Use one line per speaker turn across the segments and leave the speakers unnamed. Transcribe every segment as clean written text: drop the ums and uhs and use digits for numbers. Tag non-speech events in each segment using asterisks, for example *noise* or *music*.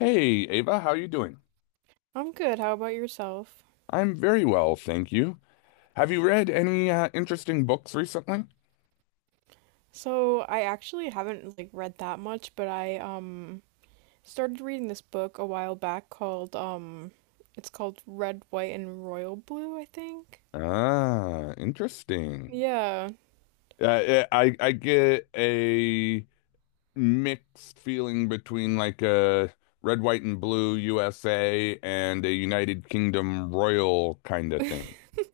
Hey, Ava, how you doing?
I'm good. How about yourself?
I'm very well, thank you. Have you read any interesting books recently?
So, I actually haven't like read that much, but I started reading this book a while back called it's called Red, White, and Royal Blue, I think.
Ah, interesting.
Yeah.
I get a mixed feeling between like a red, white, and blue USA and a United Kingdom royal kind of thing.
*laughs*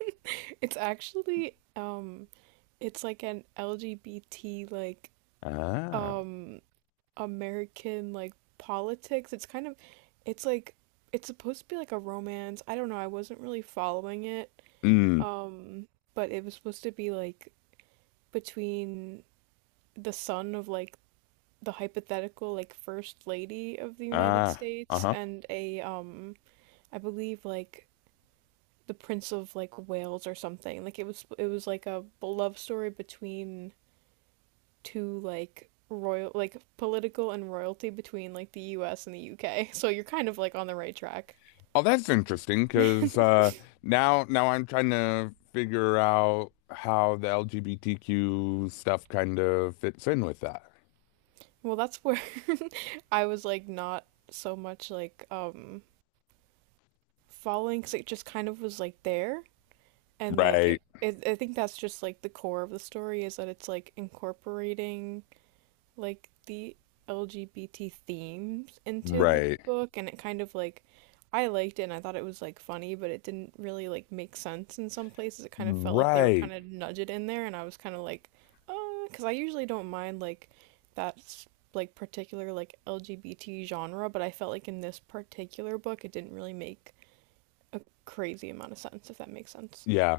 It's actually it's like an LGBT like
Ah,
um American like politics. It's kind of, it's like, it's supposed to be like a romance. I don't know. I wasn't really following it.
mm,
Um, but it was supposed to be like between the son of like the hypothetical like first lady of the United
ah,
States
uh-huh.
and a I believe like the Prince of like Wales or something. Like it was, it was like a love story between two, like, royal, like political and royalty between like the US and the UK. *laughs* So you're kind of like on the right track.
Oh, that's interesting because
*laughs*
now I'm trying to figure out how the LGBTQ stuff kind of fits in with that.
Well, that's where, *laughs* I was like, not so much like following, because it just kind of was like there. And like
Right,
it, I think that's just like the core of the story, is that it's like incorporating like the LGBT themes into the
right,
book. And it kind of like, I liked it and I thought it was like funny, but it didn't really like make sense in some places. It kind of felt like they were
right.
kind of nudged in there, and I was kind of like, uh because I usually don't mind like that's like particular like LGBT genre, but I felt like in this particular book it didn't really make a crazy amount of sense, if that makes sense.
Yeah,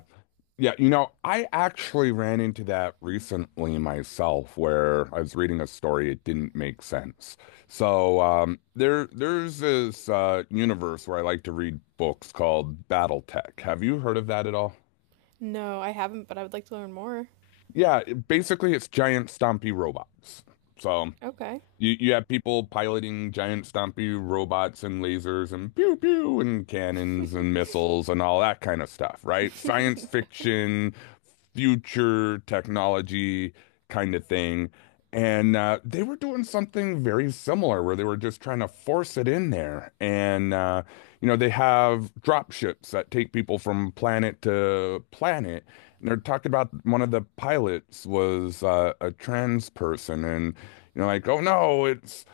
yeah. You know, I actually ran into that recently myself, where I was reading a story. It didn't make sense. So there's this universe where I like to read books called BattleTech. Have you heard of that at all?
No, I haven't, but I would like to learn more.
Yeah, basically it's giant stompy robots. So
Okay.
you have people piloting giant stompy robots and lasers and pew pew and cannons and missiles and all that kind of stuff, right? Science
*laughs*
fiction, future technology kind of thing. And they were doing something very similar where they were just trying to force it in there. And you know, they have drop ships that take people from planet to planet. And they're talking about one of the pilots was a trans person and you're like, oh no, it's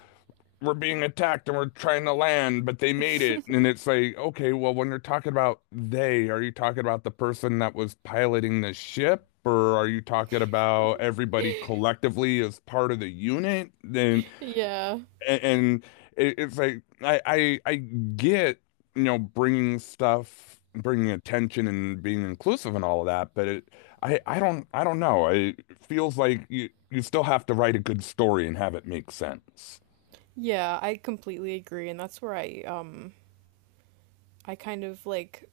we're being attacked and we're trying to land, but they made it. And it's like, okay, well, when you're talking about they, are you talking about the person that was piloting the ship? Or are you talking about everybody collectively as part of the unit? Then
Yeah.
and it's like I get you know bringing stuff, bringing attention, and being inclusive and all of that, but it I don't I don't know. It feels like you still have to write a good story and have it make sense.
Yeah, I completely agree, and that's where I kind of like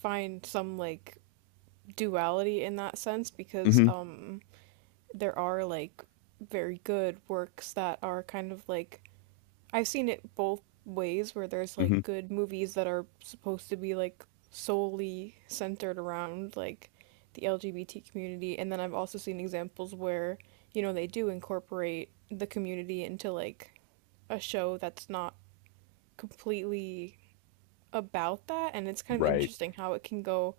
find some like duality in that sense, because
hmm
there are like very good works that are kind of like, I've seen it both ways, where there's
hmm
like good movies that are supposed to be like solely centered around like the LGBT community, and then I've also seen examples where, you know, they do incorporate the community into like a show that's not completely about that. And it's kind of
Right.
interesting how it can go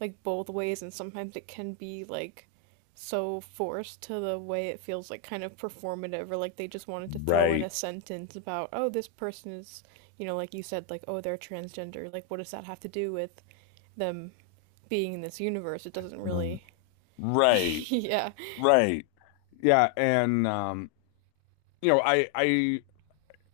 like both ways, and sometimes it can be like so forced to the way it feels like kind of performative, or like they just wanted to throw in
Right.
a sentence about, oh, this person is, you know, like you said, like, oh, they're transgender, like what does that have to do with them being in this universe. It doesn't
r-
really. *laughs*
Right.
Yeah.
Right. Yeah, and you know, I I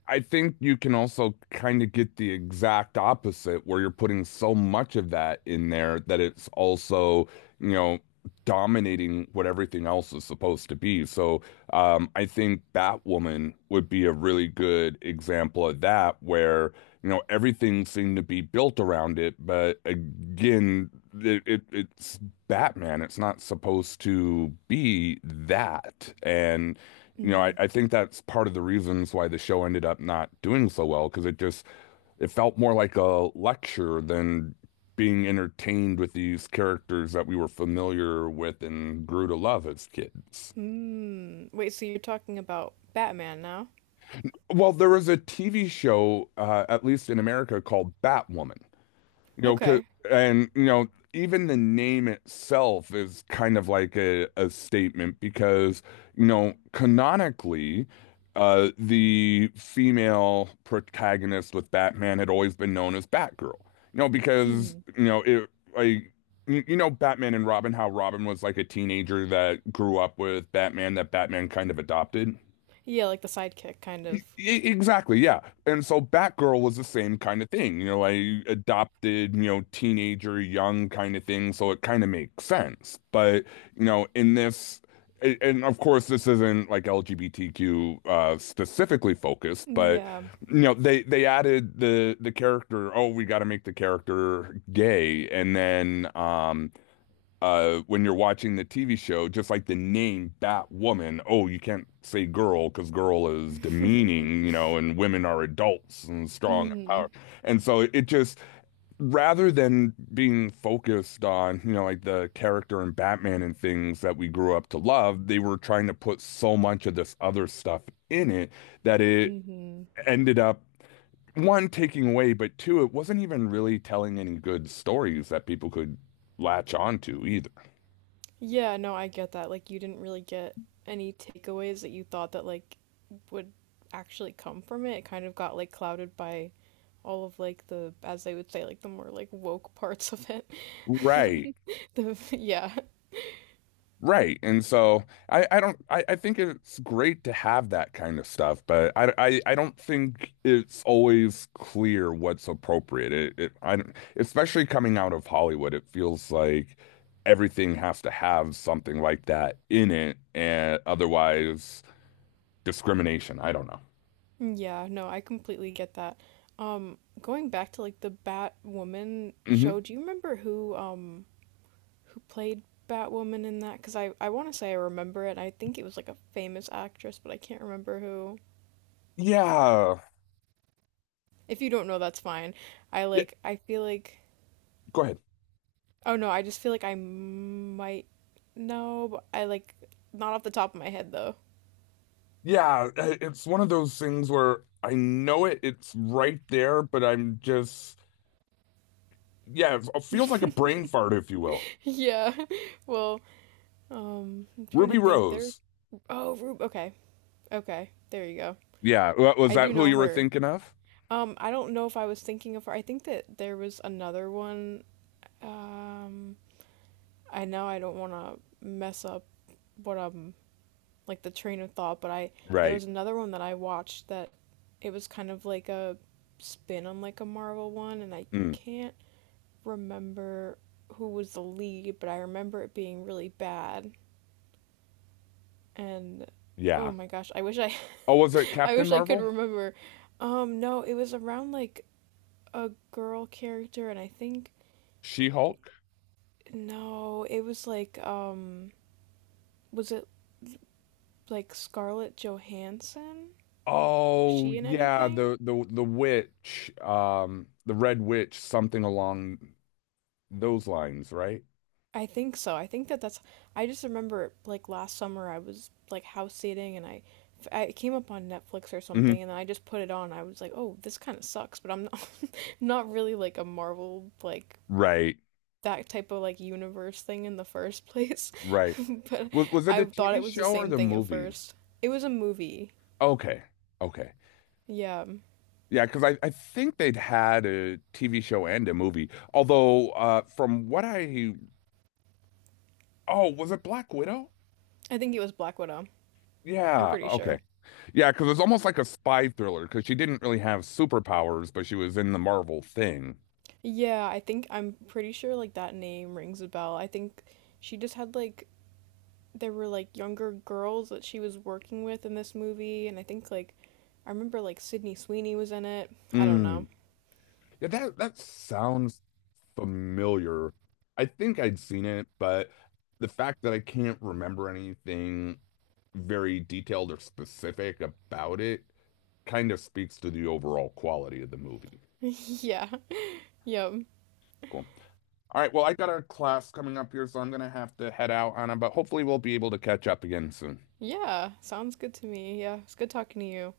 I think you can also kind of get the exact opposite where you're putting so much of that in there that it's also, you know, dominating what everything else is supposed to be. So, I think Batwoman would be a really good example of that where, you know, everything seemed to be built around it, but again, it's Batman. It's not supposed to be that. And you know, I,
Mm-hmm.
I think that's part of the reasons why the show ended up not doing so well, because it just it felt more like a lecture than being entertained with these characters that we were familiar with and grew to love as kids.
Mm. Wait, so you're talking about Batman now?
Well, there was a TV show, at least in America, called Batwoman. You know, 'cause-
Okay.
and you know, even the name itself is kind of like a statement because, you know, canonically, the female protagonist with Batman had always been known as Batgirl. You know, because,
Mm-hmm.
you know, it like you know Batman and Robin, how Robin was like a teenager that grew up with Batman, that Batman kind of adopted.
Yeah, like the sidekick kind of.
Exactly, yeah. And so Batgirl was the same kind of thing, you know, I adopted, you know, teenager, young kind of thing, so it kind of makes sense. But, you know, in this, and of course, this isn't like LGBTQ specifically focused, but
Yeah.
you know, they added the character. Oh, we got to make the character gay, and then when you're watching the TV show, just like the name Batwoman, oh, you can't say girl because girl is demeaning,
*laughs*
you know, and women are adults and strong and
Mhm.
power. And so it just rather than being focused on, you know, like the character and Batman and things that we grew up to love, they were trying to put so much of this other stuff in it that it
Mhm.
ended up one taking away, but two, it wasn't even really telling any good stories that people could latch on to either.
Yeah, no, I get that. Like you didn't really get any takeaways that you thought that like would actually come from it. It kind of got like clouded by all of like the, as they would say, like the more like woke parts of it.
Right,
*laughs* The yeah.
right. And so I don't I, think it's great to have that kind of stuff, but I don't think it's always clear what's appropriate. It I don't, especially coming out of Hollywood, it feels like everything has to have something like that in it, and otherwise discrimination. I don't know.
Yeah, no, I completely get that. Going back to like the Batwoman show,
hmm
do you remember who who played Batwoman in that, because I want to say I remember it. I think it was like a famous actress, but I can't remember who.
Yeah.
If you don't know, that's fine. I
Yeah.
like, I feel like,
Go ahead.
oh no, I just feel like I might know, but I like, not off the top of my head though. *laughs*
Yeah, it's one of those things where I know it's right there, but I'm just yeah, it feels like a brain fart, if you will.
Yeah. Well, I'm trying to
Ruby
think. There.
Rose.
Oh, Rube. Okay. Okay. There you go.
Yeah, was
I
that
do
who
know
you were
her.
thinking of?
I don't know if I was thinking of her. I think that there was another one. Um, I know I don't want to mess up what, like, the train of thought, but I there
Right.
was another one that I watched, that it was kind of like a spin on like a Marvel one, and I
Mm,
can't remember who was the lead, but I remember it being really bad. And oh
yeah.
my gosh, I wish I
Oh, was it
*laughs* I
Captain
wish I could
Marvel?
remember. No, it was around like a girl character, and I think
She-Hulk?
no, it was like, was it like Scarlett Johansson? Was
Oh,
she in
yeah,
anything?
the witch, the Red Witch, something along those lines, right?
I think so. I think that that's. I just remember like last summer I was like house sitting, and I came up on Netflix or
hmm
something and I just put it on. I was like, oh, this kind of sucks, but I'm not, *laughs* not really like a Marvel, like,
Right,
that type of like universe thing in the first place.
right.
*laughs* But
Was it
I
the
thought
TV
it was the
show or
same
the
thing at
movie?
first. It was a movie.
Okay, okay.
Yeah,
Yeah, because I think they'd had a TV show and a movie. Although, from what I oh, was it Black Widow?
I think it was Black Widow. I'm
Yeah,
pretty sure.
okay. Yeah, because it's almost like a spy thriller because she didn't really have superpowers, but she was in the Marvel thing.
Yeah, I think I'm pretty sure like that name rings a bell. I think she just had like there were like younger girls that she was working with in this movie, and I think like I remember like Sydney Sweeney was in it. I don't know.
Mm. Yeah, that sounds familiar. I think I'd seen it, but the fact that I can't remember anything very detailed or specific about it kind of speaks to the overall quality of the movie.
*laughs* Yeah. Yep.
Cool. All right, well, I got a class coming up here, so I'm gonna have to head out on it, but hopefully we'll be able to catch up again soon.
Yeah. Sounds good to me. Yeah. It's good talking to you.